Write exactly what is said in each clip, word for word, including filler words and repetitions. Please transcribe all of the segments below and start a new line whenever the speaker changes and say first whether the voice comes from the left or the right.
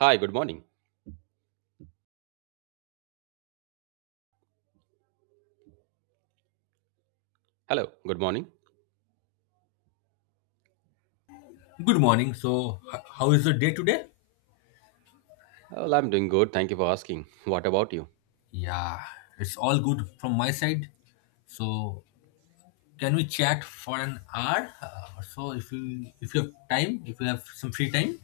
right: Hi, good morning. Hello, good morning.
left: Good morning. So, h- how is the day today?
right: Well, I'm doing good. Thank you for asking. What about you?
left: Yeah, it's all good from my side. So, can we chat for an hour uh, or so if you if you have time, if you have some free time?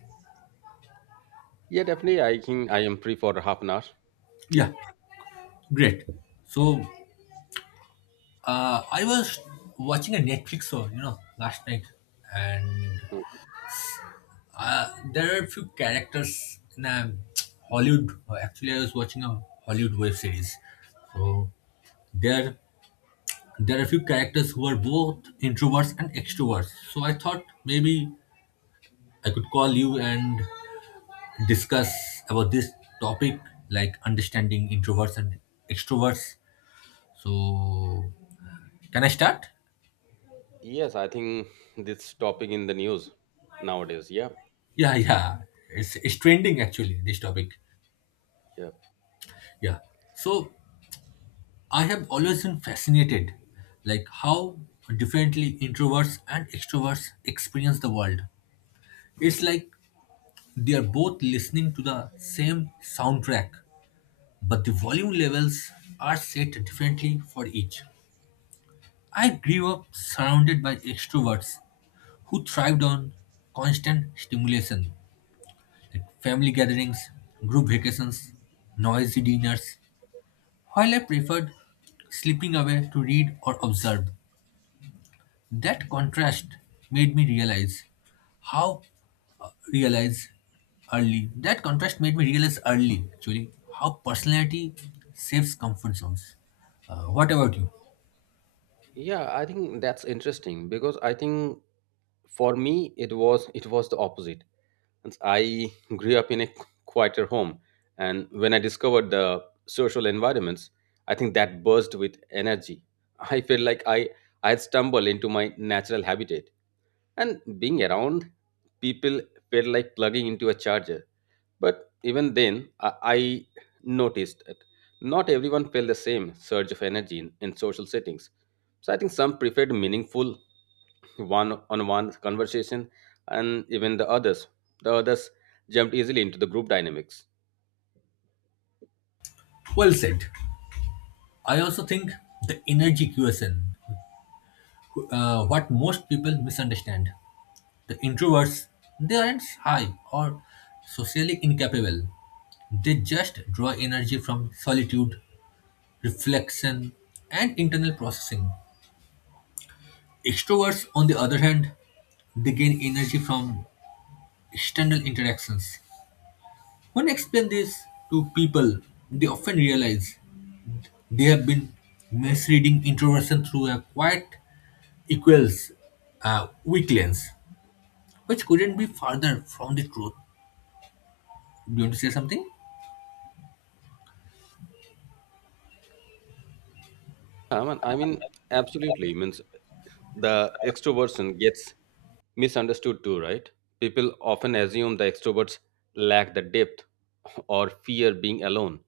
right: Yeah, definitely. I think I am free for half an hour. Yeah.
left: Yeah, great. So, uh, I was watching a Netflix show, you know, last night, and
right: Hmm.
left: uh, there are a few characters in a Hollywood. Actually, I was watching a Hollywood web series, so there there are a few characters who are both introverts and extroverts. So I thought maybe I could call you and discuss about this topic, like understanding introverts and extroverts. So can I start?
right: Yes, I think this topic in the news nowadays. Yeah.
left: Yeah, yeah. It's, it's trending actually, this topic.
right: Yeah.
left: Yeah. So I have always been fascinated, like how differently introverts and extroverts experience the world. It's like they are both listening to the same soundtrack but the volume levels are set differently for each. I grew up surrounded by extroverts who thrived on constant stimulation, like family gatherings, group vacations, noisy dinners, while I preferred slipping away to read or observe. That contrast made me realize how uh, realize early. That contrast made me realize early, actually, how personality saves comfort zones. Uh, what about you?
right: Yeah, I think that's interesting because I think for me it was it was the opposite. And I grew up in a quieter home, and when I discovered the social environments, I think that burst with energy. I feel like I I had stumbled into my natural habitat, and being around people felt like plugging into a charger. But even then, I, I noticed that not everyone felt the same surge of energy in, in social settings. So I think some preferred meaningful one-on-one conversation, and even the others, the others jumped easily into the group dynamics.
left: Well said. I also think the energy question, uh, what most people misunderstand. The introverts, they aren't shy or socially incapable. They just draw energy from solitude, reflection, and internal processing. Extroverts, on the other hand, they gain energy from external interactions. When I explain this to people, they often realize they have been misreading introversion through a quiet equals uh, weak lens, which couldn't be farther from the truth. Do you want to say something?
right: I mean, I mean absolutely means the extroversion gets misunderstood too, right? People often assume the extroverts lack the depth or fear being alone.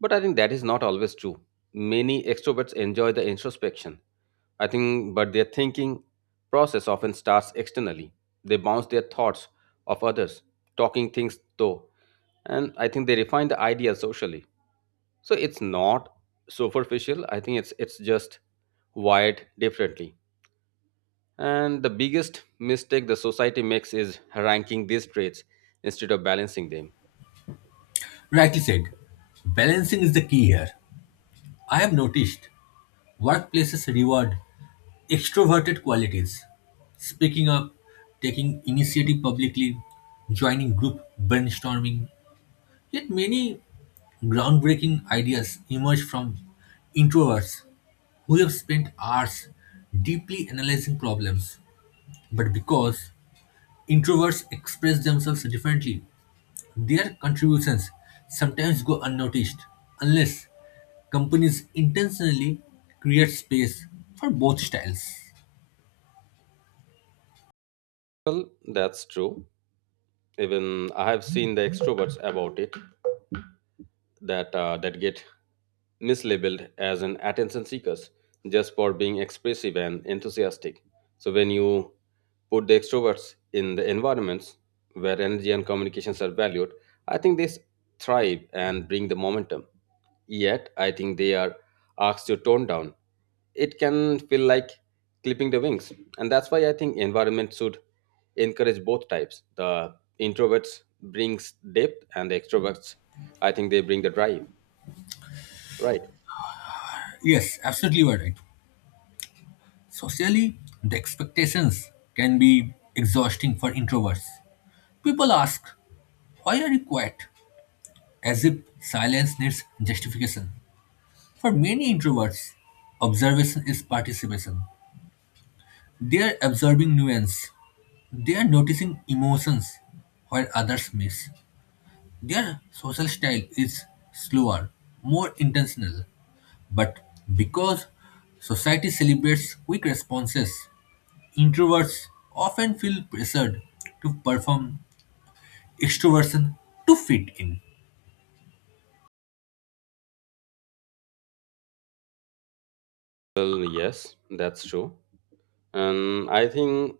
right: But I think that is not always true. Many extroverts enjoy the introspection. I think, but their thinking process often starts externally. They bounce their thoughts off others, talking things though. And I think they refine the idea socially. So it's not superficial. I think it's it's just wired differently. And the biggest mistake the society makes is ranking these traits instead of balancing them.
left: Rightly said. Balancing is the key here. I have noticed workplaces reward extroverted qualities, speaking up, taking initiative publicly, joining group brainstorming. Yet many groundbreaking ideas emerge from introverts who have spent hours deeply analyzing problems. But because introverts express themselves differently, their contributions sometimes go unnoticed unless companies intentionally create space for both styles.
right: Well, that's true. Even I have seen the extroverts about it that uh, that get mislabeled as an attention seekers just for being expressive and enthusiastic. So when you put the extroverts in the environments where energy and communications are valued, I think they thrive and bring the momentum. Yet I think they are asked to tone down, it can feel like clipping the wings. And that's why I think environment should encourage both types. The introverts brings depth, and the extroverts, I think they bring the drive. Right.
left: Yes, absolutely you are right. Socially, the expectations can be exhausting for introverts. People ask, why are you quiet? As if silence needs justification. For many introverts, observation is participation. They are observing nuance. They are noticing emotions while others miss. Their social style is slower, more intentional. But because society celebrates quick responses, introverts often feel pressured to perform extroversion to fit in.
right: Well, yes, that's true. And I think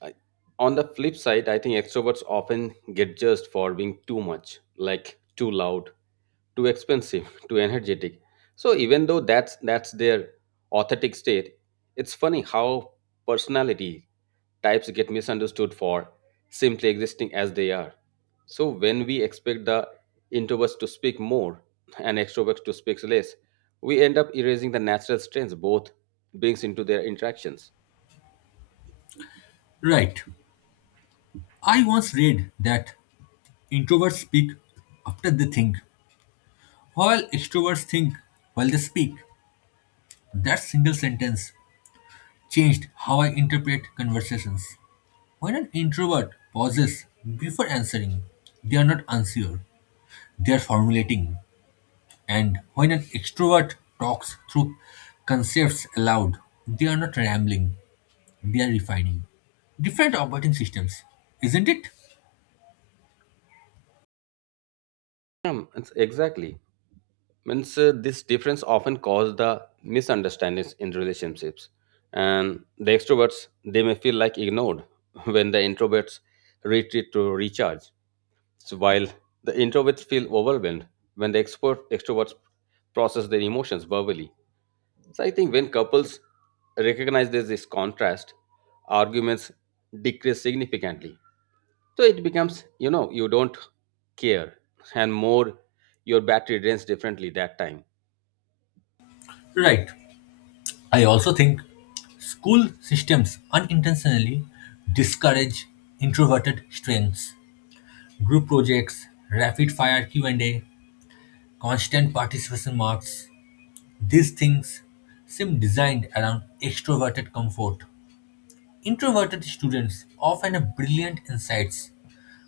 right: I- on the flip side, I think extroverts often get judged for being too much, like too loud, too expensive, too energetic. So even though that's that's their authentic state, it's funny how personality types get misunderstood for simply existing as they are. So when we expect the introverts to speak more and extroverts to speak less, we end up erasing the natural strengths both brings into their interactions.
left: Right. I once read that introverts speak after they think, while extroverts think while they speak. That single sentence changed how I interpret conversations. When an introvert pauses before answering, they are not unsure, they are formulating. And when an extrovert talks through concepts aloud, they are not rambling, they are refining. Different operating systems, isn't it?
right: Um, it's- exactly. Means uh, this difference often cause the misunderstandings in relationships, and the extroverts they may feel like ignored when the introverts retreat to recharge. So while the introverts feel overwhelmed when the expert extroverts process their emotions verbally, so I think when couples recognize this, this contrast, arguments decrease significantly. So it becomes you know you don't care, and more your battery drains differently that time.
left: Right. I also think school systems unintentionally discourage introverted strengths. Group projects, rapid fire Q and A, constant participation marks, these things seem designed around extroverted comfort. Introverted students often have brilliant insights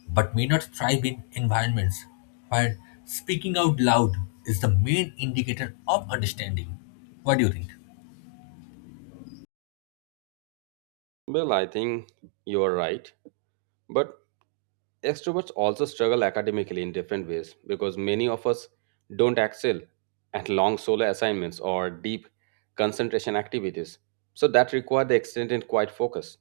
left: but may not thrive in environments where speaking out loud is the main indicator of understanding. What do you think?
right: Well, I think you are right. But extroverts also struggle academically in different ways because many of us don't excel at long solo assignments or deep concentration activities. So that require the extended quiet focus.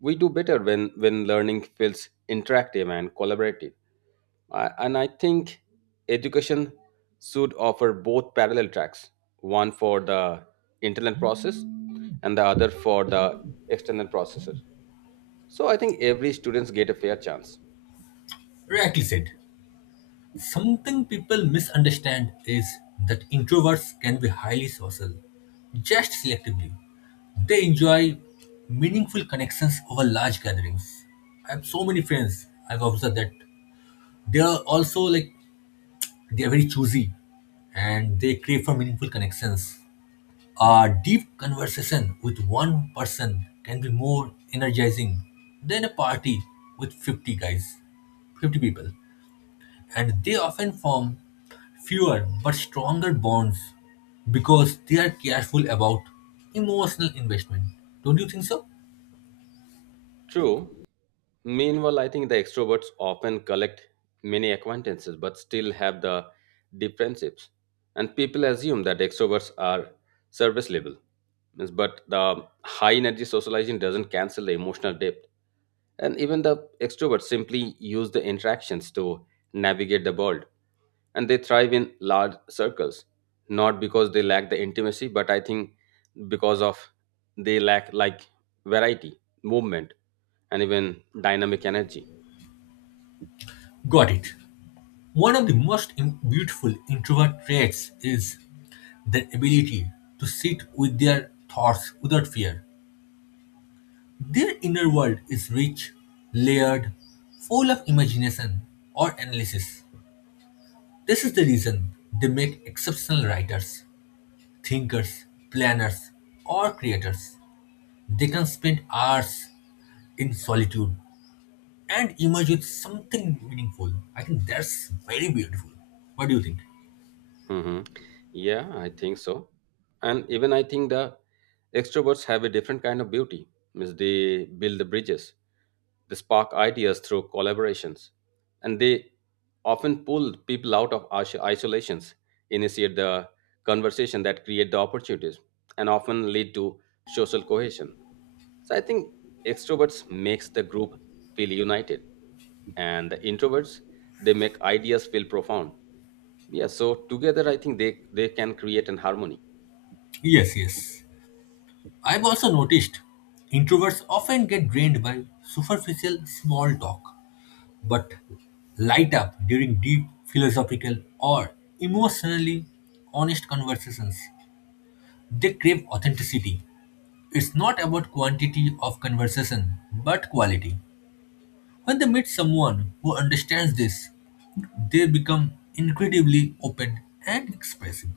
right: We do better when, when learning feels interactive and collaborative. I, and I think education should offer both parallel tracks, one for the internal process and the other for the external processes. So I think every students get a fair chance.
left: Rightly said. Something people misunderstand is that introverts can be highly social, just selectively. They enjoy meaningful connections over large gatherings. I have so many friends. I've observed that they are also like they are very choosy and they crave for meaningful connections. A deep conversation with one person can be more energizing than a party with fifty guys, fifty people, and they often form fewer but stronger bonds because they are careful about emotional investment. Don't you think so?
right: True. Meanwhile, I think the extroverts often collect many acquaintances but still have the deep friendships. And people assume that extroverts are service level. Means- But the high energy socializing doesn't cancel the emotional depth. And even the extroverts simply use the interactions to navigate the world. And they thrive in large circles, not because they lack the intimacy, but I think because of they lack like variety, movement, and even dynamic energy.
left: Got it. One of the most im- beautiful introvert traits is the ability to sit with their thoughts without fear. Their inner world is rich, layered, full of imagination or analysis. This is the reason they make exceptional writers, thinkers, planners, or creators. They can spend hours in solitude and emerge with something meaningful. I think that's very beautiful. What do you think?
right: Mhm. Yeah, I think so. And even I think the extroverts have a different kind of beauty. Means they build the bridges, they spark ideas through collaborations, and they often pull people out of is- isolations, initiate the conversation that create the opportunities, and often lead to social cohesion. So I think extroverts makes the group feel united, and the introverts they make ideas feel profound. Yeah, so together I think they they can create an harmony.
left: Yes, yes. I've also noticed introverts often get drained by superficial small talk, but light up during deep philosophical or emotionally honest conversations. They crave authenticity. It's not about quantity of conversation, but quality. When they meet someone who understands this, they become incredibly open and expressive.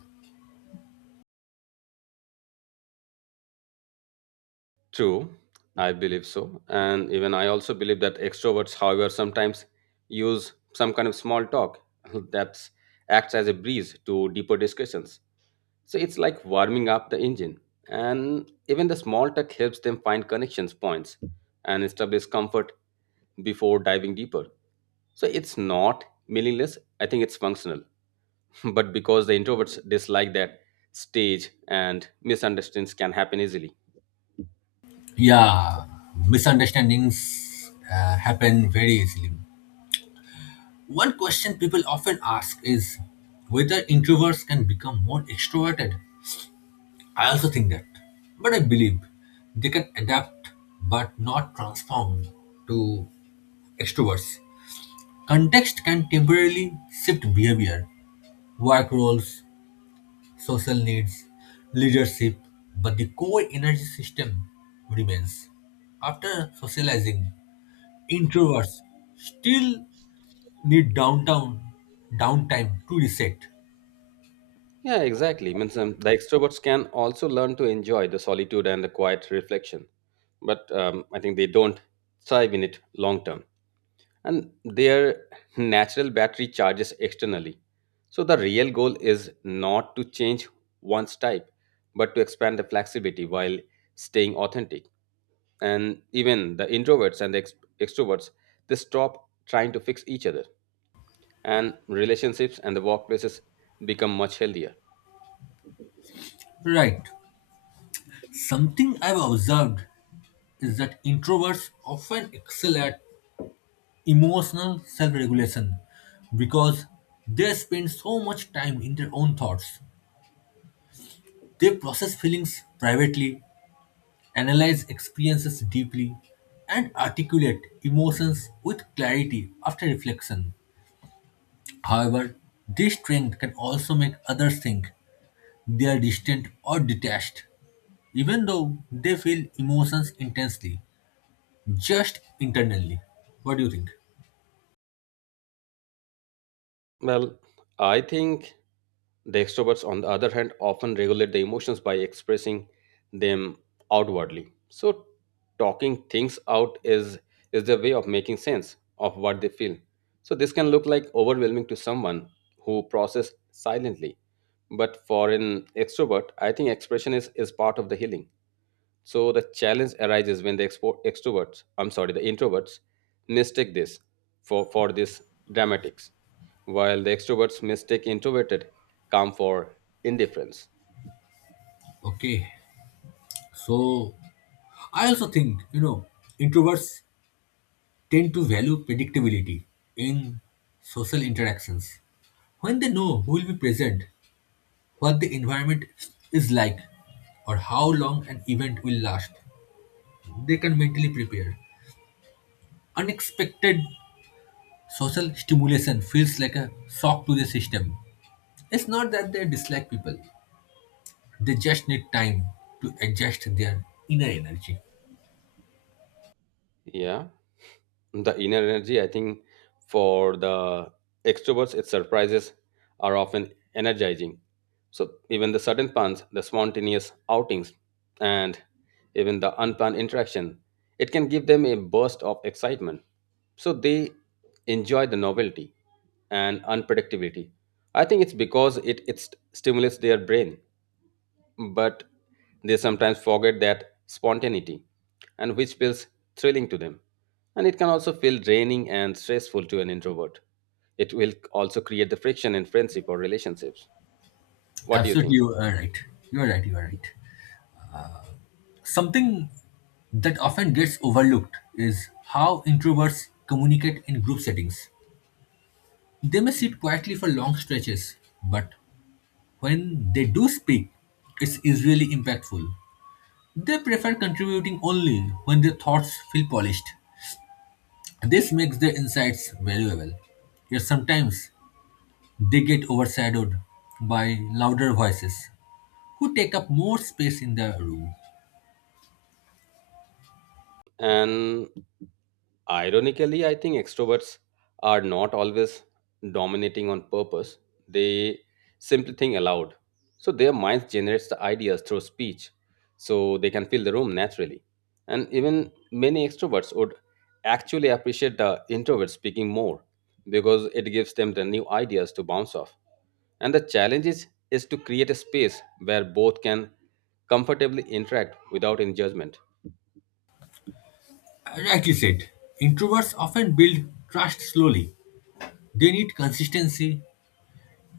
right: True, I believe so. And even I also believe that extroverts, however, sometimes use some kind of small talk that acts as a breeze to deeper discussions. So it's like warming up the engine. And even the small talk helps them find connections points and establish comfort before diving deeper. So it's not meaningless, I think it's functional. But because the introverts dislike that stage, and misunderstandings can happen easily.
left: Yeah, misunderstandings uh, happen very easily. One question people often ask is whether introverts can become more extroverted. I also think that. But I believe they can adapt but not transform to extroverts. Context can temporarily shift behavior, work roles, social needs, leadership, but the core energy system remains. After socializing, introverts still need downtown downtime to reset.
right: Yeah, exactly. Means um, the extroverts can also learn to enjoy the solitude and the quiet reflection, but um, I think they don't thrive in it long term, and their natural battery charges externally. So the real goal is not to change one's type but to expand the flexibility while staying authentic. And even the introverts and the ex- extroverts, they stop trying to fix each other, and relationships and the workplaces become much healthier.
left: Right. Something I've observed is that introverts often excel at emotional self regulation because they spend so much time in their own thoughts. They process feelings privately, analyze experiences deeply, and articulate emotions with clarity after reflection. However, this strength can also make others think they are distant or detached, even though they feel emotions intensely, just internally. What do you think?
right: Well, I think the extroverts on the other hand often regulate the emotions by expressing them outwardly. So talking things out is is their way of making sense of what they feel. So this can look like overwhelming to someone who process silently, but for an extrovert I think expression is is part of the healing. So the challenge arises when the expo- extroverts, I'm sorry, the introverts mistake this for, for this dramatics, while the extroverts mistake introverted calm for indifference.
left: Okay, so I also think, you know, introverts tend to value predictability in social interactions. When they know who will be present, what the environment is like, or how long an event will last, they can mentally prepare. Unexpected social stimulation feels like a shock to the system. It's not that they dislike people, they just need time to adjust their inner energy.
right: Yeah. The inner energy I think for the extroverts, its surprises are often energizing. So even the sudden puns, the spontaneous outings, and even the unplanned interaction, it can give them a burst of excitement. So they enjoy the novelty and unpredictability. I think it's because it, it st- stimulates their brain. But they sometimes forget that spontaneity and which feels thrilling to them, and it can also feel draining and stressful to an introvert. It will also create the friction in friendship or relationships. What do you
left: Absolutely,
right: think?
left: you are right. You are right. You are right. Something that often gets overlooked is how introverts communicate in group settings. They may sit quietly for long stretches, but when they do speak, it's usually impactful. They prefer contributing only when their thoughts feel polished. This makes their insights valuable. Yet sometimes they get overshadowed by louder voices who take up more space in the room.
right: And ironically, I think extroverts are not always dominating on purpose. They simply think aloud. So their minds generates the ideas through speech, so they can fill the room naturally. And even many extroverts would actually appreciate the introverts speaking more because it gives them the new ideas to bounce off. And the challenge is, is to create a space where both can comfortably interact without any judgment.
left: Rightly said, introverts often build trust slowly. They need consistency,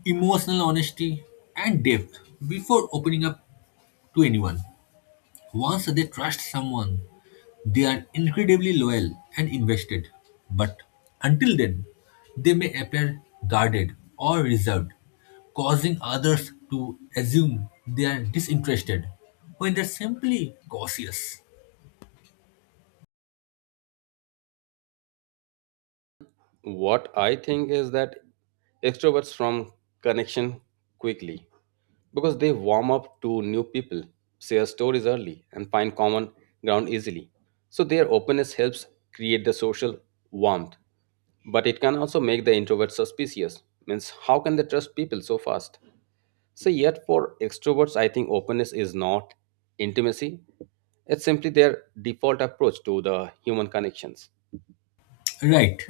left: emotional honesty, and depth before opening up to anyone. Once they trust someone, they are incredibly loyal and invested. But until then, they may appear guarded or reserved, causing others to assume they are disinterested when they're simply cautious.
right: What I think is that extroverts form connection quickly because they warm up to new people, share stories early, and find common ground easily. So their openness helps create the social warmth, but it can also make the introvert suspicious. Means how can they trust people so fast? So yet for extroverts, I think openness is not intimacy. It's simply their default approach to the human connections.
left: Right.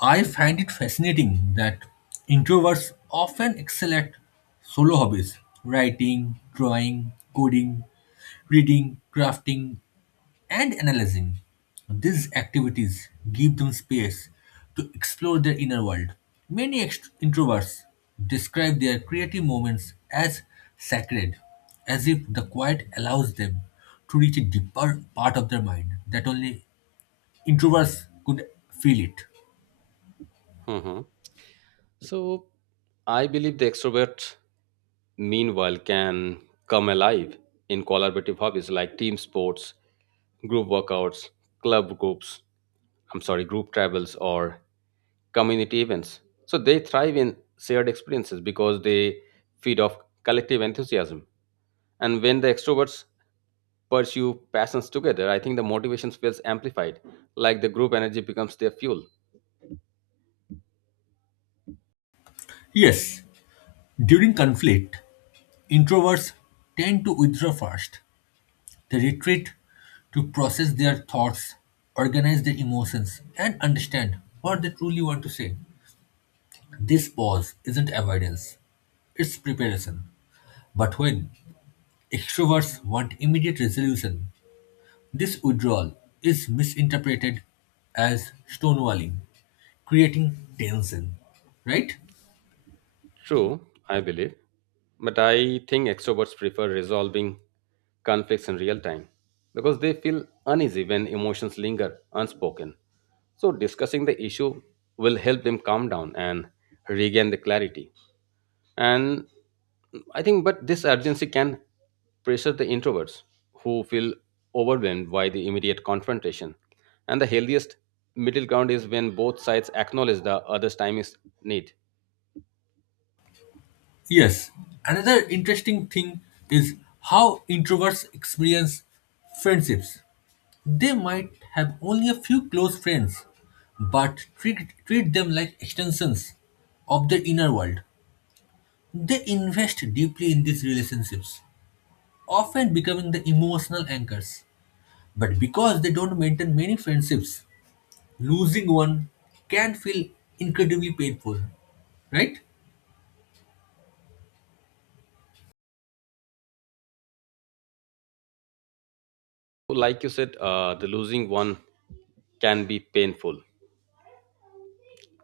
left: I find it fascinating that introverts often excel at solo hobbies: writing, drawing, coding, reading, crafting, and analyzing. These activities give them space to explore their inner world. Many ext- introverts describe their creative moments as sacred, as if the quiet allows them to reach a deeper part of their mind that only introverts could feel it.
right: Mhm. So I believe the extrovert, meanwhile, can come alive in collaborative hobbies like team sports, group workouts, club groups, I'm sorry, group travels, or community events. So they thrive in shared experiences because they feed off collective enthusiasm. And when the extroverts pursue passions together, I think the motivation feels amplified, like the group energy becomes their fuel.
left: Yes, during conflict, introverts tend to withdraw first. They retreat to process their thoughts, organize their emotions, and understand what they truly want to say. This pause isn't avoidance, it's preparation. But when extroverts want immediate resolution, this withdrawal is misinterpreted as stonewalling, creating tension, right?
right: True, I believe, but I think extroverts prefer resolving conflicts in real time because they feel uneasy when emotions linger unspoken. So, discussing the issue will help them calm down and regain the clarity. And I think, but this urgency can pressure the introverts who feel overwhelmed by the immediate confrontation. And the healthiest middle ground is when both sides acknowledge the other's time is need.
left: Yes, another interesting thing is how introverts experience friendships. They might have only a few close friends, but treat, treat them like extensions of their inner world. They invest deeply in these relationships, often becoming the emotional anchors. But because they don't maintain many friendships, losing one can feel incredibly painful, right?
right: Like you said, uh, the losing one can be painful.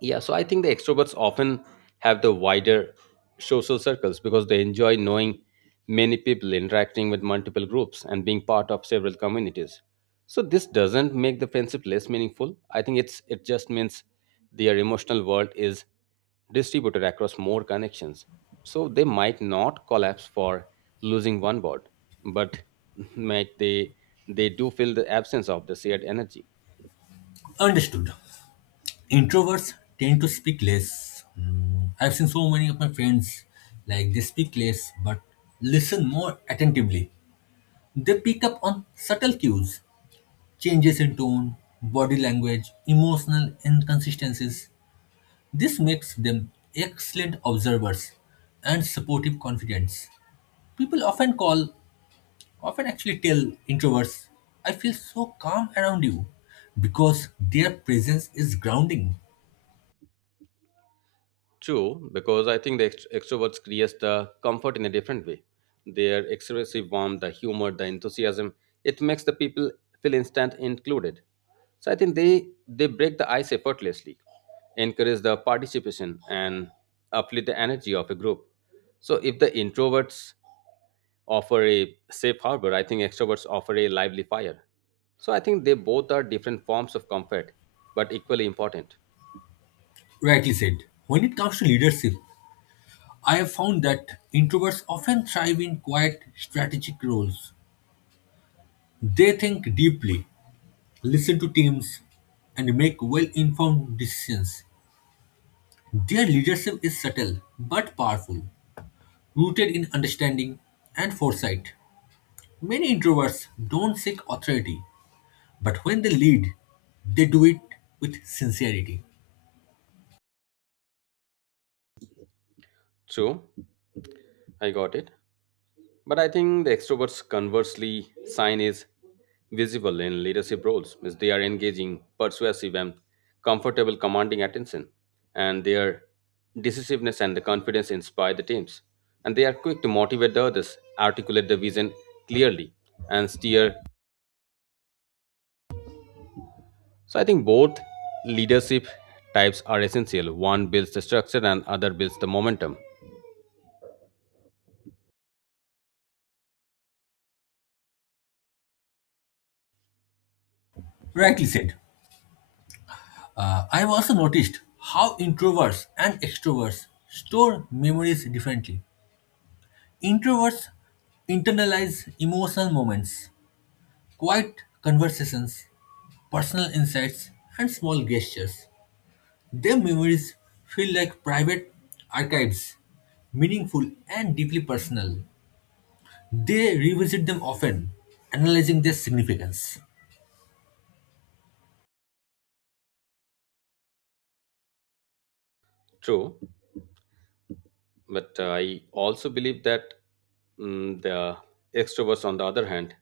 right: Yeah, so I think the extroverts often have the wider social circles because they enjoy knowing many people, interacting with multiple groups, and being part of several communities. So this doesn't make the friendship less meaningful. I think it's it just means their emotional world is distributed across more connections. So they might not collapse for losing one board, but might they they do feel the absence of the shared energy.
left: Understood. Introverts tend to speak less. Mm, I've seen so many of my friends, like they speak less but listen more attentively. They pick up on subtle cues, changes in tone, body language, emotional inconsistencies. This makes them excellent observers and supportive confidence. People often call, often actually tell introverts, I feel so calm around you, because their presence is grounding.
right: True, because I think the ext- extroverts create the comfort in a different way. Their expressive warmth, the humor, the enthusiasm, it makes the people feel instant included. So I think they they break the ice effortlessly, encourage the participation and uplift the energy of a group. So if the introverts offer a safe harbor, I think extroverts offer a lively fire. So I think they both are different forms of comfort, but equally important.
left: Rightly said. When it comes to leadership, I have found that introverts often thrive in quiet, strategic roles. They think deeply, listen to teams, and make well informed decisions. Their leadership is subtle but powerful, rooted in understanding and foresight. Many introverts don't seek authority, but when they lead, they do it with sincerity.
right: True, I got it. But I think the extroverts, conversely, sign is visible in leadership roles, as they are engaging, persuasive, and comfortable commanding attention. And their decisiveness and the confidence inspire the teams. And they are quick to motivate the others, articulate the vision clearly, and steer. So I think both leadership types are essential. One builds the structure, and other builds the momentum.
left: Rightly said. Uh, I've also noticed how introverts and extroverts store memories differently. Introverts internalize emotional moments, quiet conversations, personal insights, and small gestures. Their memories feel like private archives, meaningful and deeply personal. They revisit them often, analyzing their significance.
right: True, but uh, I also believe that mm, the extroverts, on the other hand,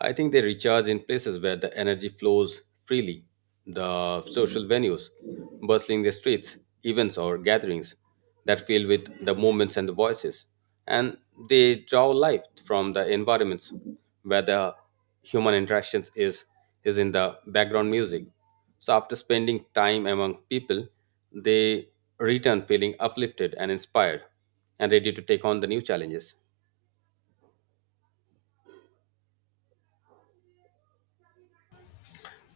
right: I think they recharge in places where the energy flows freely, the social venues, bustling the streets, events or gatherings that fill with the movements and the voices. And they draw life from the environments where the human interactions is is in the background music. So after spending time among people, they return feeling uplifted and inspired and ready to take on the new challenges.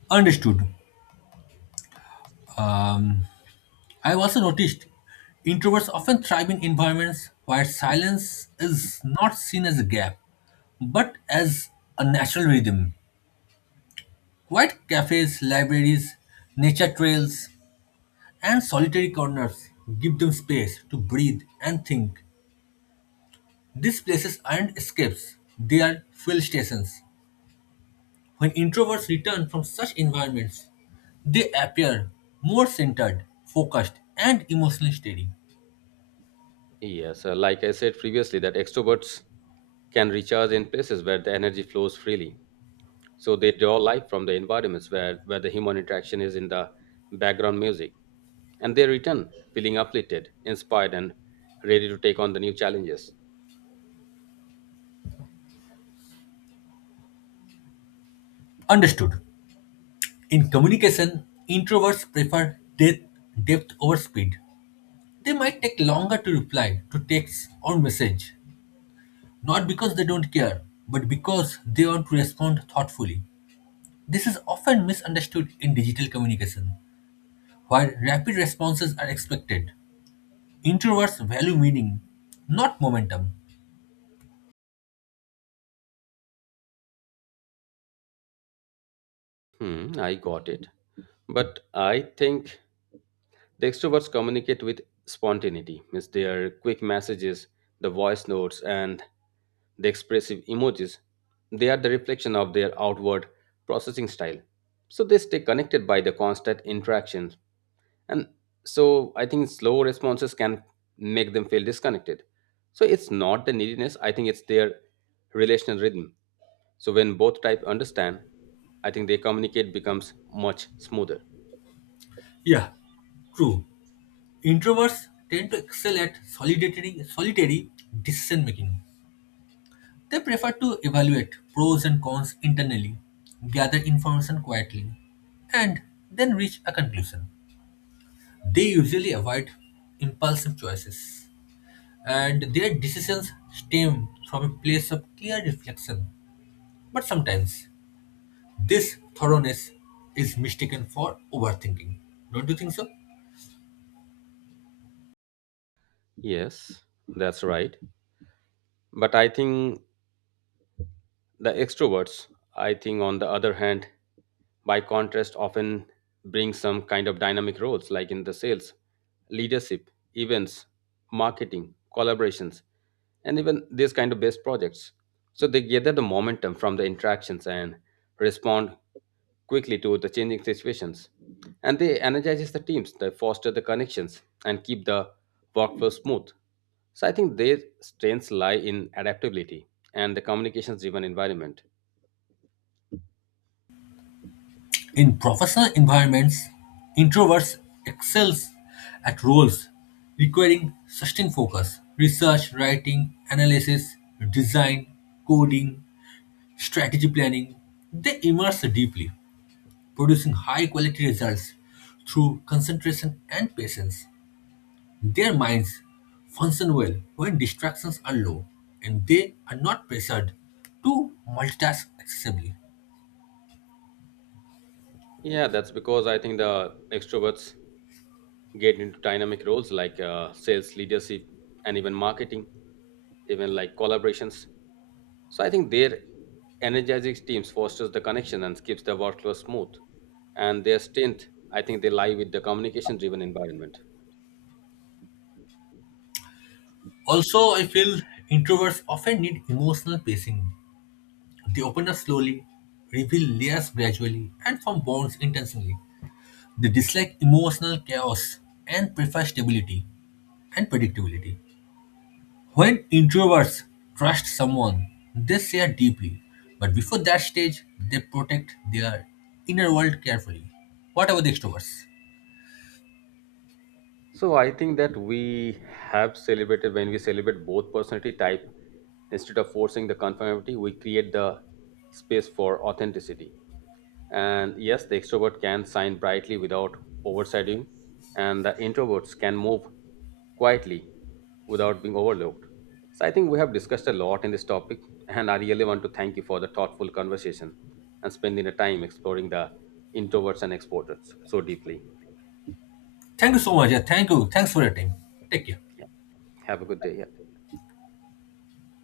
left: Understood. Um, I've also noticed introverts often thrive in environments where silence is not seen as a gap, but as a natural rhythm. Quiet cafes, libraries, nature trails, and solitary corners give them space to breathe and think. These places aren't escapes, they are fuel stations. When introverts return from such environments, they appear more centered, focused, and emotionally steady.
right: Yes, uh, like I said previously, that extroverts can recharge in places where the energy flows freely. So they draw life from the environments where, where the human interaction is in the background music. And they return feeling uplifted, inspired, and ready to take on the new challenges.
left: Understood. In communication, introverts prefer depth, depth over speed. They might take longer to reply to text or message, not because they don't care, but because they want to respond thoughtfully. This is often misunderstood in digital communication, where rapid responses are expected. Introverts value meaning, not momentum.
right: Hmm, I got it. But I think the extroverts communicate with spontaneity, means their quick messages, the voice notes, and the expressive emojis. They are the reflection of their outward processing style. So they stay connected by the constant interactions. And so I think slow responses can make them feel disconnected. So it's not the neediness, I think it's their relational rhythm. So when both type understand, I think they communicate becomes much smoother.
left: Yeah, true. Introverts tend to excel at solitary, solitary decision making. They prefer to evaluate pros and cons internally, gather information quietly, and then reach a conclusion. They usually avoid impulsive choices, and their decisions stem from a place of clear reflection. But sometimes this thoroughness is mistaken for overthinking. Don't you think so?
right: Yes, that's right. But I think the extroverts, I think on the other hand, by contrast, often bring some kind of dynamic roles like in the sales, leadership, events, marketing, collaborations, and even these kind of best projects. So they gather the momentum from the interactions and respond quickly to the changing situations. And they energizes the teams, they foster the connections and keep the workflow smooth. So I think their strengths lie in adaptability and the communications driven environment.
left: In professional environments, introverts excel at roles requiring sustained focus, research, writing, analysis, design, coding, strategy planning. They immerse deeply, producing high quality results through concentration and patience. Their minds function well when distractions are low and they are not pressured to multitask excessively.
right: Yeah, that's because I think the extroverts get into dynamic roles like uh, sales, leadership, and even marketing, even like collaborations. So I think their energizing teams fosters the connection and keeps the workflow smooth. And their strength, I think they lie with the communication driven environment.
left: Also, I feel introverts often need emotional pacing. They open up slowly, reveal layers gradually, and form bonds intentionally. They dislike emotional chaos and prefer stability and predictability. When introverts trust someone, they share deeply, but before that stage, they protect their inner world carefully. What about the extroverts?
right: So I think that we have celebrated when we celebrate both personality type instead of forcing the conformity, we create the space for authenticity. And yes, the extrovert can shine brightly without overshadowing, and the introverts can move quietly without being overlooked. So I think we have discussed a lot in this topic, and I really want to thank you for the thoughtful conversation and spending the time exploring the introverts and exporters so deeply.
left: Thank you so much. Yeah, thank you. Thanks for your time. Take care.
right: Yeah. Have a good day. Yeah.